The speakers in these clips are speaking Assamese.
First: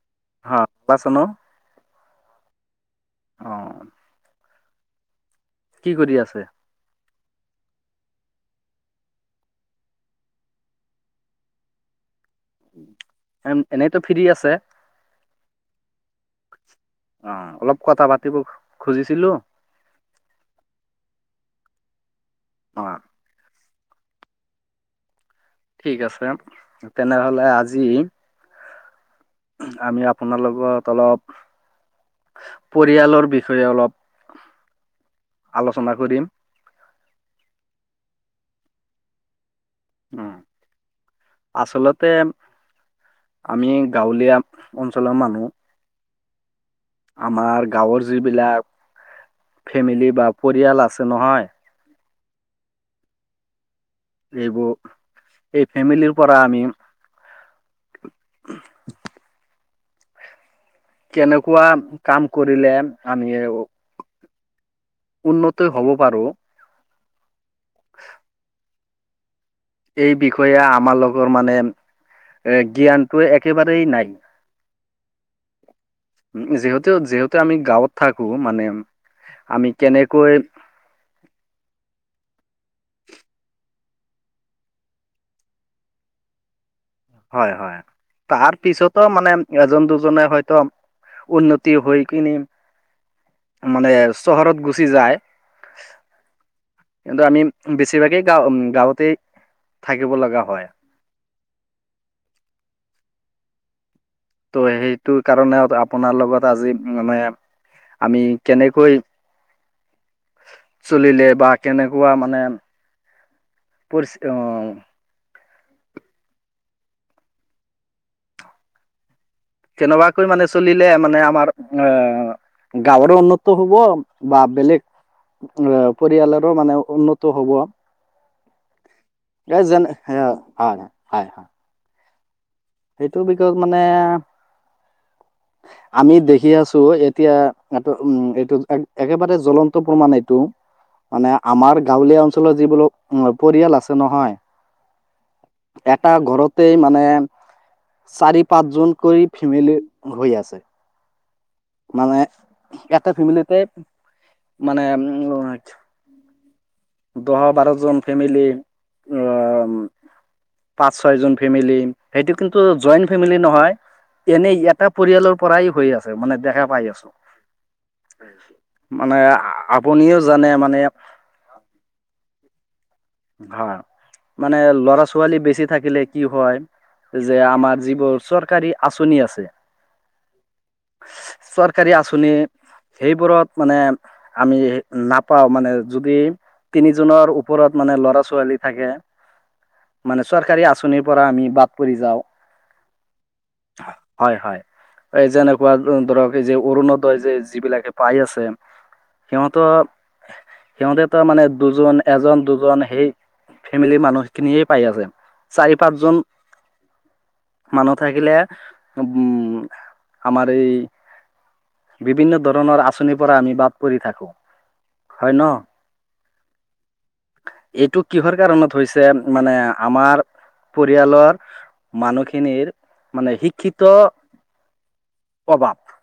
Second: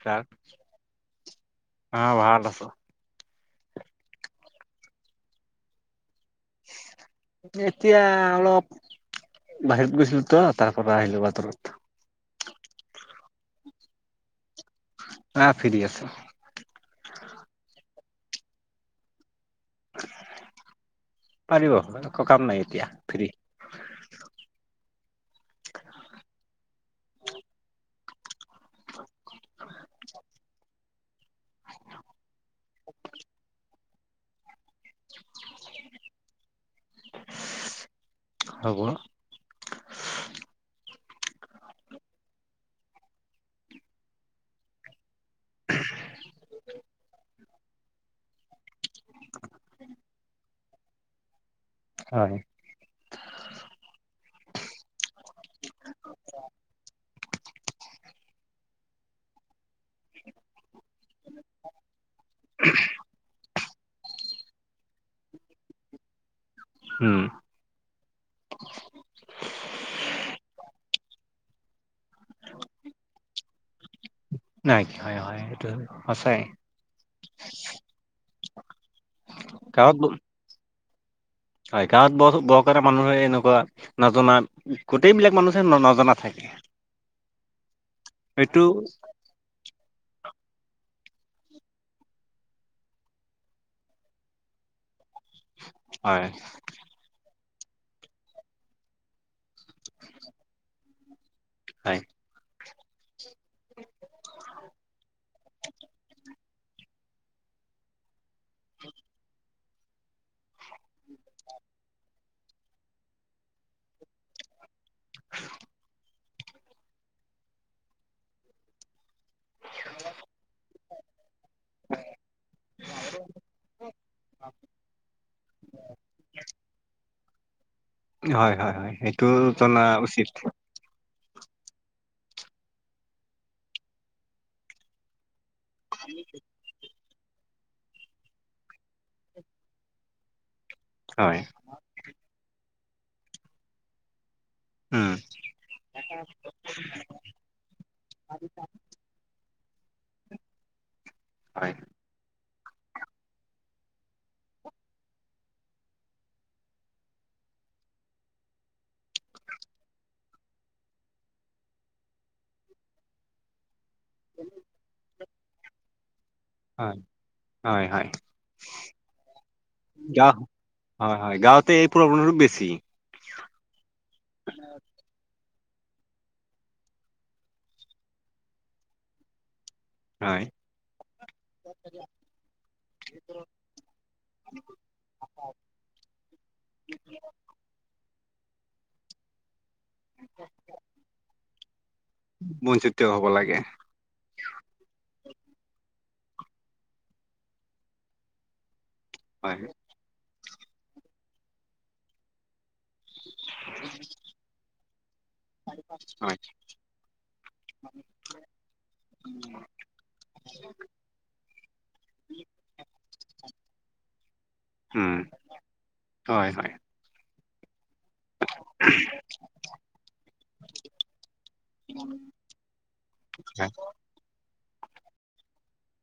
চও হা পাইছা অ ভাল আছ অ কি কৰি আছে এতিয়া অলপ বাহিৰত গৈছিলো তো তাৰ পৰা আহিলো বতৰত এনেইতো ফ্ৰী আছে আহ ফ্ৰী আছো। অ অলপ কথা পাত পাতিব খুজিছিলো পাৰিব একো কাম নাই এতিয়া অঁ ফ্ৰী ঠিক আছে তেনেহলে আজি আমি আপোনাৰ লগত অলপ পৰিয়ালৰ বিষয়ে অলপ আলোচনা কৰিম হ'ব উম আচলতে আমি গাঁৱলীয়া অঞ্চলৰ মানুহ আমাৰ গাঁৱৰ যিবিলাক ফেমিলি বা পৰিয়াল আছে নহয় হয় এইবোৰ এই ফেমিলিৰ পৰা আমি [unintelligible] কেনেকুৱা কাম কৰিলে আমি উন্নতই হব পাৰো উম এই বিষয়ে আমাৰ লগৰ মানে এ জ্ঞানটো একেবাৰেই নাই নাই হয় হয় এইটো সঁচাই উ যিহেতু যিহেতু আমি গাঁৱত থাকো মানে আমি গাঁৱত কেনেকৈ হয় গাঁৱত ব বৰকাৰ মানুহে এনেকুৱা নজনা গোটেইবিলাক মানুহে ন নজনা থাকে হয় হয় তাৰ সেইটো পিছতো মানে এজন দুজনে হয় একদম উন্নতি হৈ কিনি মানে চহৰত গুচি যায় হয় কিন্তু আমি বেছিভাগেই গাও উ গাঁৱতে থাকিব লগা হয় হয় ত' সেইটো কাৰণেও আপোনাৰ লগত আজি মানে আমি কেনেকৈ চলিলে বা কেনেকুৱা মানে পৰি আহ [unintelligible] [unintelligible] কেনেবাকৈ মানে চলিলে মানে আমাৰ আহ গাঁৱৰো উন্নত হব বা বেলেগ। পৰিয়ালৰো মানে উন্নত হ'ব। হয় হয় হয় সেইটো গ জনা জ উচিত [unintelligible] সেইটো বিষয়ত মানে আমি দেখি আছো এতিয়া এইটো উ এইটো একেবাৰে জ্বলন্ত প্ৰমাণ এইটো মানে, হয় আমাৰ গাঁৱলীয়া অঞ্চলৰ যিবিলাক পৰিয়াল আছে নহয় উম এটা ঘৰতেই মানে চাৰি পাঁচজনকৈ ফেমিলি হৈ আছে। হয় মানে, এটা ফেমিলিতে মানে, উম অঁ দহ বাৰজন ফেমিলি আঁ পাঁচ ছয়জন ফেমিলি, সেইতোটো জইণ্ট ফেমিলি নহয়। এনেই এটা পৰিয়ালৰ পৰাই হৈ আছে। মানে, দেখা পাই হয় আছো। হ'য়, হ'য় মানে আপুনিও গাঁ- জানে মানে হ'য় হ'য় গাঁৱতে এই প্ৰব্লেমটো বে ছি। হ'য়, মানে ল'ৰা -ছোৱালী বেছ্‌ ছি থাকিলে কি হ'য় যে আমাৰ যিবোৰ চৰকাৰী আঁচনি আছে হ'য় চৰকাৰী আচঁনিৰ সেইবোৰত মানে, আমি নাপাওঁ মানে, যদি তিনিজনৰ ওপৰত মানে ল'ৰা- ছোৱালী থাকে। মানে, চৰকাৰী আঁচনিৰ পৰা আমি বাদ পৰি যাওঁ। বঞ্চিত হ'ব লাগে হ'য়, হ'য়। এই যেনেকুৱা যো--ধৰক, এই যে অৰুণোদয় যে যিবিলাকে পাই আছে, হয় সিহঁতৰ সিহঁতেটো, মানে দুজন, এজন- দুজন সেই ফেমিলি মানুহখিনিয়ে পাই আছে। চাৰি-পাঁচজন হয় মানুহ থাকিলে, উম, আমাৰ এই বিভিন্ন ধৰণৰ আঁচনিৰ পৰা আমি বাদ পৰি থাকো। উম হ'য় ন? হ'য়, হ'য়। এইটো কিহৰ কাৰণত হৈছে? মানে আমাৰ পৰিয়ালৰ মানুখিনিৰ, মানে শিক্ষিত অ, বাপ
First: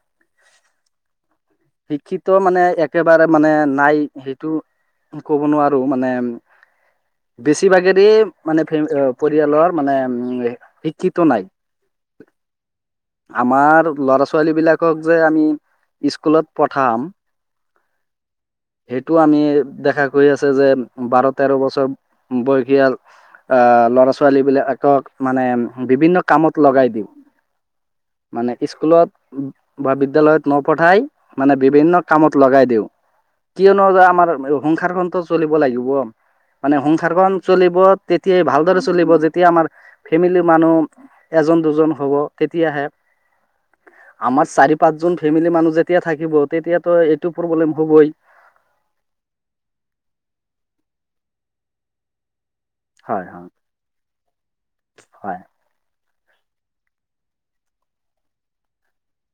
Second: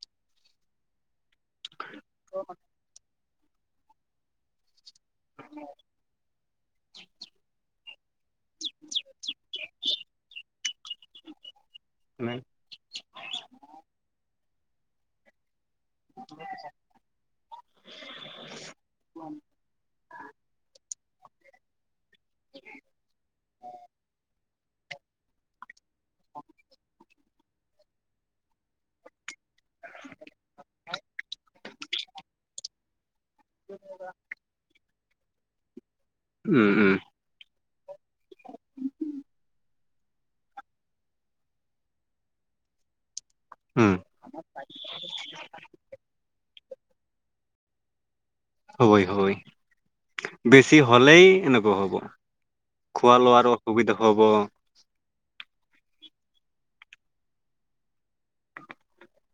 শিক্ষিত মানে, একেবাৰে মানে নাই। সেইটো ক'ব নোৱাৰো, মানে বেছিভাগেৰে মানে, ফেমি পৰিয়ালৰ মানে শিক্ষিত নাই। নাই। আমাৰ ল'ৰা -ছোৱালী বিলাক শিক্ষক যে আমি স্কুলত পঠাম। ওঁহ সেইটো আমি, দেখা গৈ আছে যে বাৰ -তেৰ বছৰ বয়সীয়াল, আ ল'ৰা -ছোৱালী বিলাকক মানে বিভিন্ন কামত লগাই দিওঁ। মানে স্কুলত বা বিদ্যালয়ত নপঠাই। মানে বিভিন্ন কামত লগাই দিওঁ। কিয়নো যে আমাৰ সংসাৰখনটো চলিব লাগিব। মানে উম সংসাৰখন চলিব, তেতিয়াই ভালদৰে চলিব যেতিয়া আমাৰ ফেমিলি মানুহ, এজন -দুজন হ'ব তেতিয়াহে উম আমাৰ চাৰি -পাঁচজন ফেমিলি মানুহ যেতিয়া থাকিব। তেতিয়া ত, এইটো প্ৰব্লেম হ'বই। হ'বই, হ'বই বেছি হ'লেই এনেকুৱা হ'ব। খোৱা- হয় হয় লোৱাৰো অসুবিধা হ'ব। হয়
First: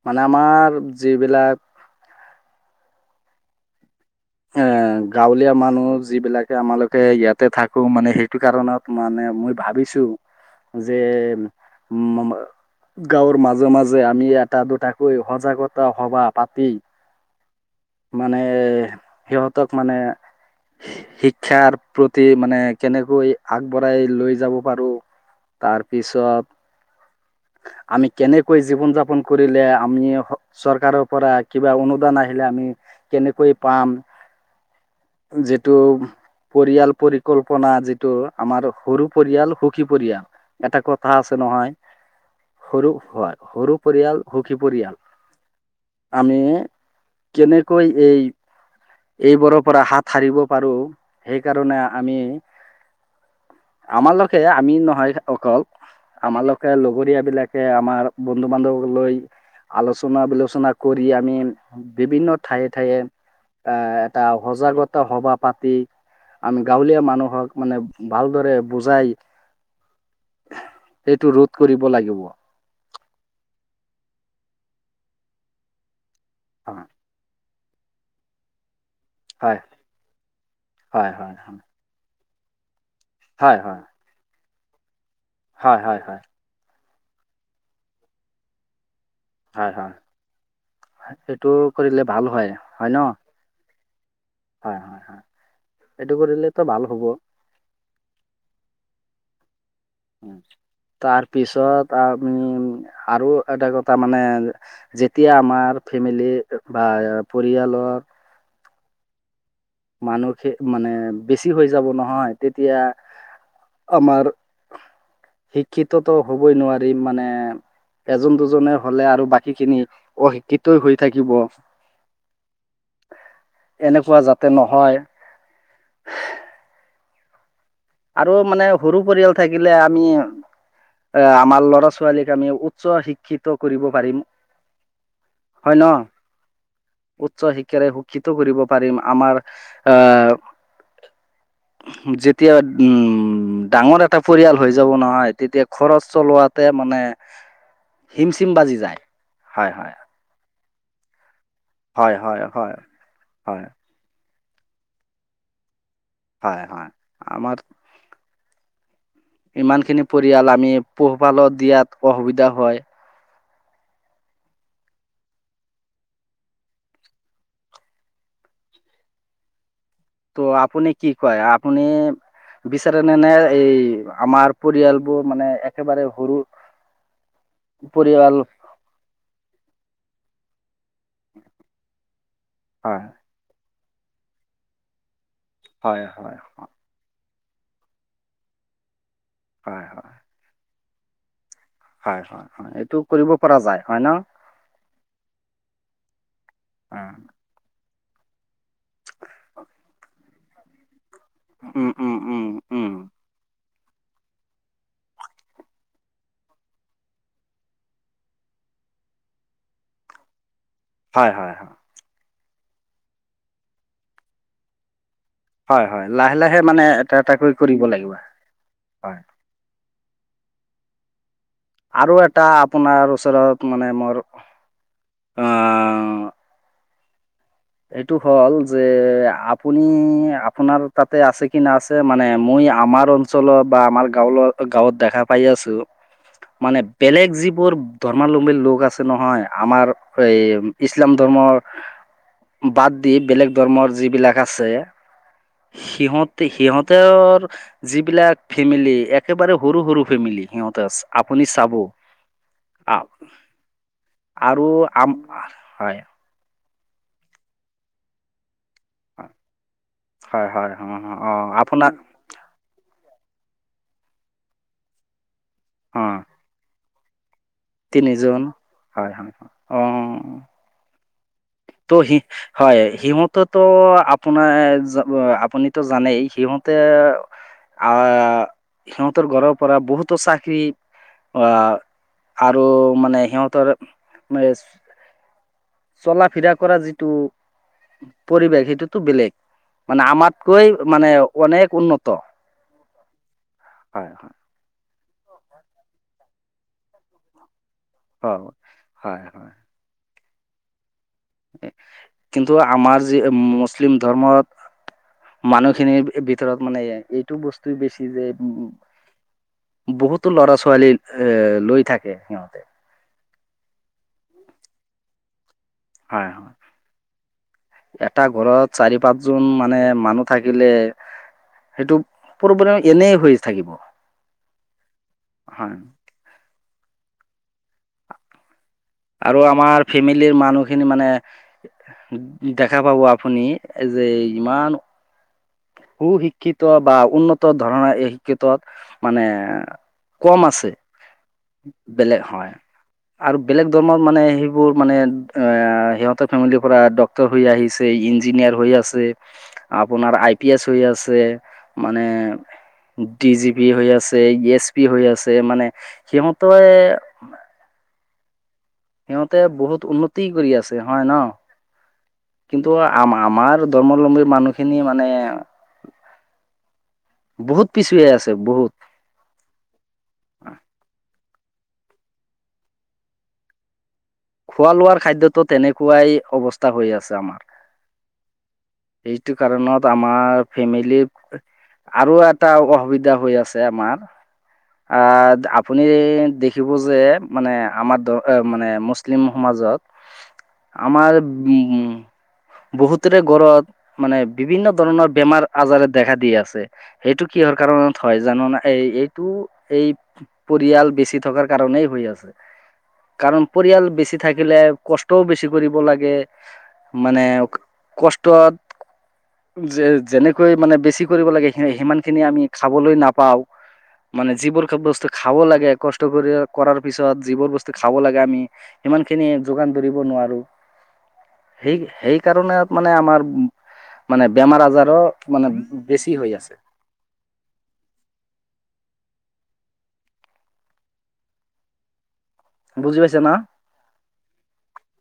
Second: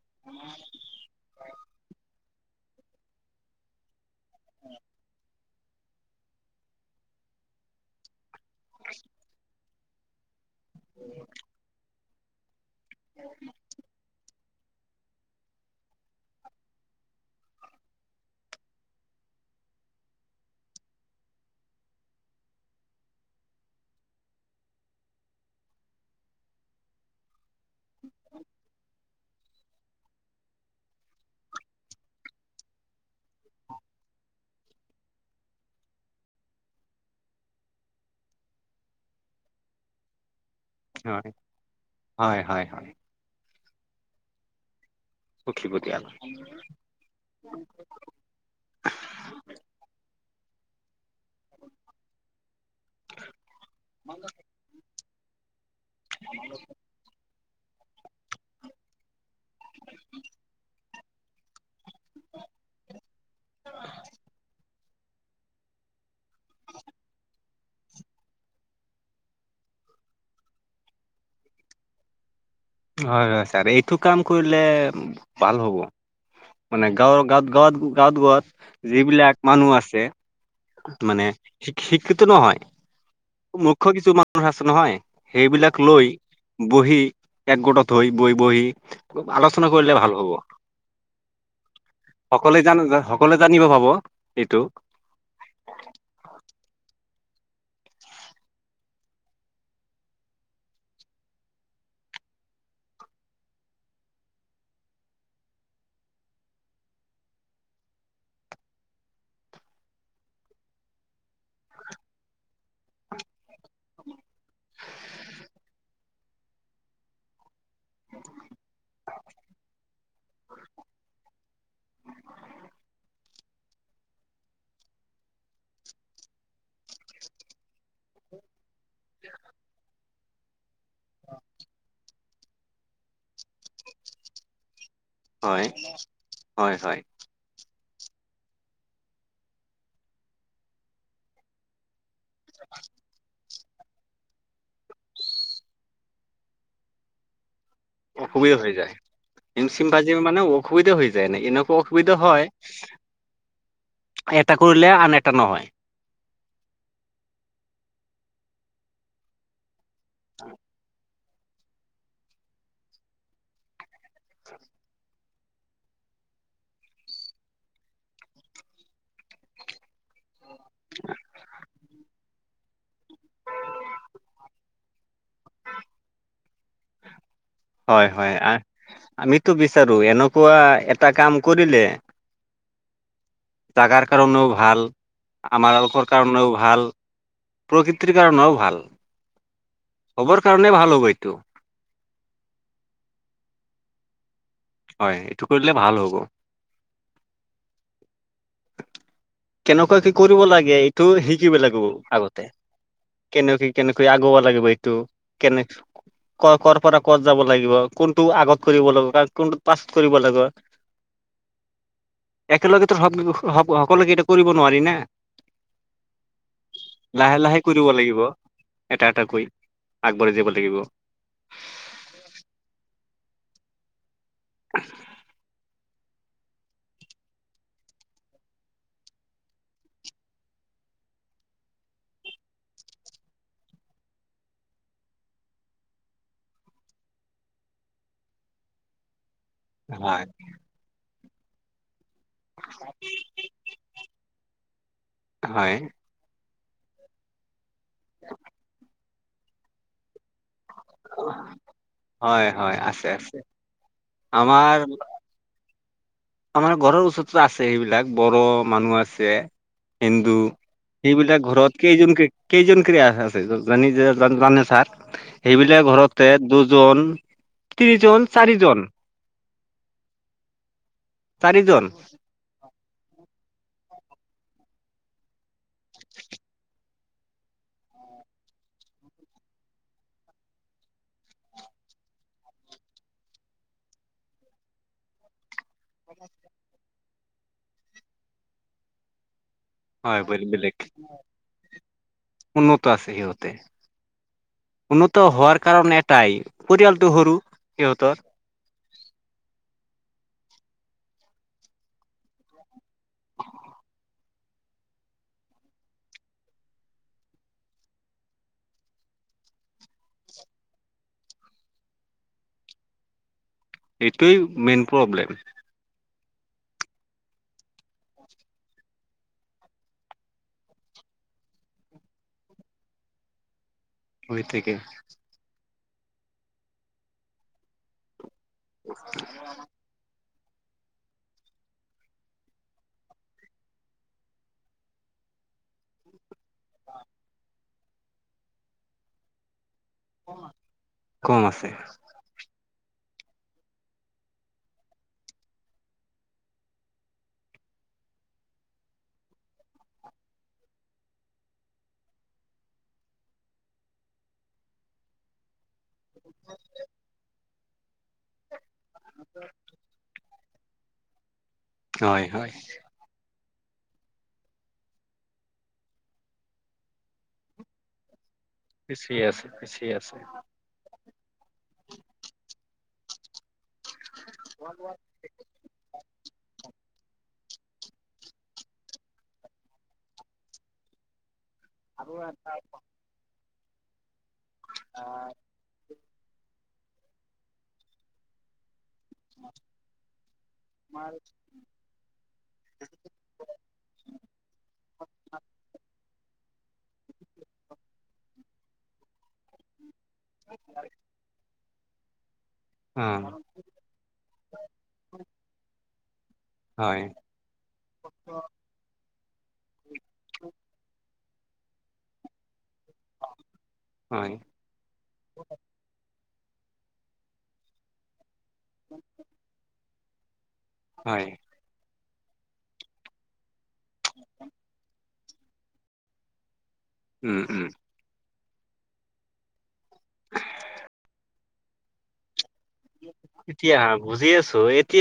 মানে আমাৰ, যিবিলাক এ, গাঁৱত। দুখীয়া মানুহ যি বিলাকে, আমালোকে ইয়াতে থাকো, মানে সেইটো কাৰণত মানে মই ভাৱিছো যে ম মমাা গাঁৱৰ মাজে -মাজে আমি ইয়াত এটা দুটাকৈ সজাগতা সবা পাতি, মানে সিহঁতক মানে শিক্ষাৰ প্ৰতি মানে কেনেকৈ আগবঢ়াই লৈ যাব পাৰো? তাৰপিছত আমি কেনেকৈ জীৱন যাপন কৰিলে, আমি চৰকাৰৰ পৰা কিবা অনুদান আহিলে আমি কেনেকৈ পাম? যিটো পৰিয়াল পৰিকল্পনা যিটো আমাৰ সৰু পৰিয়াল সুখী পৰিয়াল এটা কথা হয় আছে নহয়, হয় হয় সৰু হয় সৰু পৰিয়াল সুখী পৰিয়াল। সখি পৰিয়াল। আমি কেনেকৈ এই এইবোৰৰ পৰা হাত সাৰিব পাৰো। সেইকাৰণে আমি আমাৰ লকে আমি নহয় অকল। আমালোকে লগৰীয় বিলাকে আমাৰ বন্ধু বান্ধৱ লৈ আলোচনা বিলোচনা কৰি আমি বিভিন্ন ঠায়ে ঠায়ে আহ এটা সজাগতা সবা পাতি আমি গাঁৱলীয়া মানুহক মানে ভালদৰে বুজাই এইটো ৰোধ কৰিব লাগিব। হয় হয় ছাৰ এইটো কাম কৰিলে ভাল হ'ব। হয় মানে গাঁৱ গাঁত গাঁৱত গাঁৱত গাঁৱত। যিবিলাক হয় মানুহ আছে হয় মানে হয় শ শিক্ষিতো নহয়। হয় হয় মুখ্য কিছু মানুহ আছে নহয় সেইবিলাক হয় লৈ হয় বহি একগোটত থৈ বহ বহি আলোচনা হয় হয় কৰিলে ভাল হ'ব। সেইটো কৰিলে ভাল হয় সকলোৱে জান ন সকলোৱে জানিব পাব। এইটো হয় হয় হয় এইটো কৰিলেতো ভাল হ'ব। উম। তাৰপিছত আমি আৰু এটা কথা মানে যেতিয়া আমাৰ ফেমিলি বা পৰিয়ালৰ মানুহে মানে বেছি হৈ যাব নহয় তেতিয়া আমাৰ শিক্ষিততো হবই নোৱাৰি মানে এজন দুজনে হলে আৰু বাকী খিনি অশিক্ষিত হৈ থাকিব। এনেকুৱা যাতে নহয়। আৰু মানে সৰু পৰিয়াল থাকিলে আমি এ আমাৰ লৰা ছোৱালীক আমি উচ্চ শিক্ষিত কৰিব পাৰিম। হয় ন? হয় হয় উচ্চ শিক্ষাৰে শিক্ষিত কৰিব পাৰিম আমাৰ আহ যেতিয়া উম ডাঙৰ এটা পৰিয়াল হৈ যাব নহয় তেতিয়া খৰচ চলোৱাতে মানে হিমচিম অসুবিধা হৈ বাজি যায়। হিম হয় চিম হয় ভাজিম মানে অসুবিধা হৈ যায় ন এনেকুৱা। অ অসুবিধা হয়। হয় এটা কৰিলে আন এটা নহয়। হয় হয় আমাৰ ইমান খিনি পৰিয়াল আমি পোহপালত দিয়াত অসুবিধা হয়। ত' আপুনি কি কয়? আপুনি বিচাৰে নে নে পৰিয়ালবোৰ মানে একেবাৰে সৰু হয় হয় পৰিয়াল আহ আমিতো বিচাৰো এনেকুৱা এ এটা কাম কৰিলে হয় তাকাৰ কাৰণেও ভাল। হয় আমাৰোকৰ হয় কাৰণেও ভাল, প্ৰকৃতিৰ কাৰণেও ভাল। হয় হয় হবৰ কাৰণে ভাল হ'ব এইটো হয় হয় হয় এইটো কৰিব পৰা যায়! হয় ন? হয় এইটো কৰিলে ভাল হ'ব। কেনেকুৱা কি কৰিব লাগে এই? তোৰ শিকিব লাগিব উম উম আগতে, উম উম কেনেকে কেনেকৈ আগাব লাগিব এইটো কেনেক ক কৰ পৰা ক'ত যাব লাগিব, কোনটো আগত কৰিব লাগিব, কাৰ কোনটো পাছত কৰিব লাগিব। হয় হয় হয়। একেলগেতো সব সকলোকে এটো কৰিব নোৱাৰি। না হয় হয় লাহে লাহে মানে এটা লাহে এটাকৈ লাহে কৰিব লাগিব এটা হয় এটা কৈ- আগবাঢ়ি যাব লাগিব। আৰু এটা আপোনাৰ ওচৰত মানে মোৰ আহ- অ এইটো হ'ল যে আপুনি আপোনাৰ তাতে আছে কি না আছে মানে মই- আমি আমাৰ অঞ্চলত বা আমাৰ গাঁৱৰ গাঁৱত দেখা পাই আছোঁ। মানে বেলেগ যিবোৰ ধৰ্মলম্বীৰ লোক আছে নহয় আমাৰ হয় এই ইছলাম ধৰ্মৰ। বাদ দি বেলেগ ধৰ্মৰ যিবিলাক আছে হয় সিহঁত সিহঁতৰ যিবিলাক ফেমিলি একেবাৰে সৰু, সৰু ফেমিলি সিহঁতে আ আপুনি চাব হয় হয় আছে আহক আছে আৰু আমাৰ আম হয়। আমাৰ ঘৰৰ ওচৰতো আছে সেইবিলাক বৰম- মানুহ আছে হিন্দু হয়, হয়, অ', সেইবিলাক অ', ঘৰত আপোনাৰ কেইজন কেই জান ছাৰ সেইবিলাক অ', ঘৰতে দুজন- তিনি জন তিনিজন চাৰিজন- হয়, হয়, হয়, অ', চাৰিজন ত' সি হয় সিহঁতে তো আপোনাৰ আপুনি জানেই সিহঁতে- আহ সিহঁতৰ ঘৰৰ পৰা বহুতো চাকৰি আহ- আৰু মানে সিহঁতৰ চলা ফিৰা- কৰা যিটো পৰিৱেশ সেইটোতো বেলেগ। মানে হয় বেলেগ আমাতকৈ বেলেগ মানে অনেক উন্নত। উন্নত আছে সিহঁতে- হয়, হয়, উন্নত হোৱাৰ কাৰণে এটাই পৰিয়ালটো সৰু- সিহঁতৰ হয় হয় হয়। কিন্তু আমাৰ যি মুছলিম ধৰ্মত- মানুহখিনিৰ ভিতৰত মানে এইটো বস্তু বেছি যে উম! বহুতো ল'ৰা ছোৱালী এ লৈ থাকে সিহঁতে এইটোই মেইন প্ৰব্লেম। হয় হয় এটা ঘৰত চাৰি পাঁচজন মানে মানুহ থাকিলে সেইটো প্ৰবেম্ল এনেই হৈ থাকিব ই ঠিকেই হয়। আৰু আমাৰ ফেমিলিৰ মানুহ খিনি মানে দেখা পাব আপুনি যে ইমান সু শিক্ষিত বা উন্নত ধৰণৰ এই শিক্ষিতত মানে কম আছে, কম আছে বেলেগ হয়। আৰু বেলেগ ধৰণৰ মানে সেইবোৰ মানে এ সিহঁতে ফেমিলি পৰা ডক্টৰ হৈ আহিছে ইঞ্জিনিয়াৰ হৈ আছে আপোনাৰ পিয়েজ হৈ আছে মানে ডি জি পি হৈ আছে এছ পি হৈ আছে মানে সিহতই সিহঁতে বহুত উন্নতি কৰি আছে হয় ন? হয় হয় কিন্তু আম আমাৰ ধৰ্মলম্বী মানুহখিনি মানে বহুত পিছ হৈ আছে। বহুত পিছি আছে পিছি আছে। খোৱা লোৱাৰ খাদ্যতটো তেনেকুৱাই অৱস্থা হৈ আছে। এইটো কাৰণত আমাৰ ফেমিলি আৰু এটা অসুবিধা হৈ আছে আমাৰ আহ আপুনি দেখিব যে মানে আমাৰ দ মানে। মুছলিম সমাজত আমাৰ বহুতেৰে গৰত মানে বিভিন্ন ধৰণৰ বেমাৰ আজাৰে দেখা দি আছে সেইটো কিহৰ কাৰণত হয় জানো এই এইটো এই পৰিয়াল বেছি থকাৰ কাৰনেই হৈ আছে। অহ। বচি থাকিলে কষ্টও বেছি কৰিব লাগে। হয় মানে কষ্টত যে যেনেকৈ মানে বেছি। কৰিব লাগে স সিমানখিনি আমি। খাবলৈ নাপাও মানে হয় যিবোৰ বস্তু খাব লাগে কষ্ট কৰি কৰাৰ পিছত যিবোৰ বস্তু খাব লাগে আমি সিমান খিনি যোগান ধৰিব নোৱাৰো। হয় সেই সেই। সেইকাৰণে মানে আমাৰ মানে বেমাৰ আজাৰো মানে বেছি হৈ আছে। উম উম। বুজি পাইছা না এতিয়া হা বুজি আছো এতিয়া।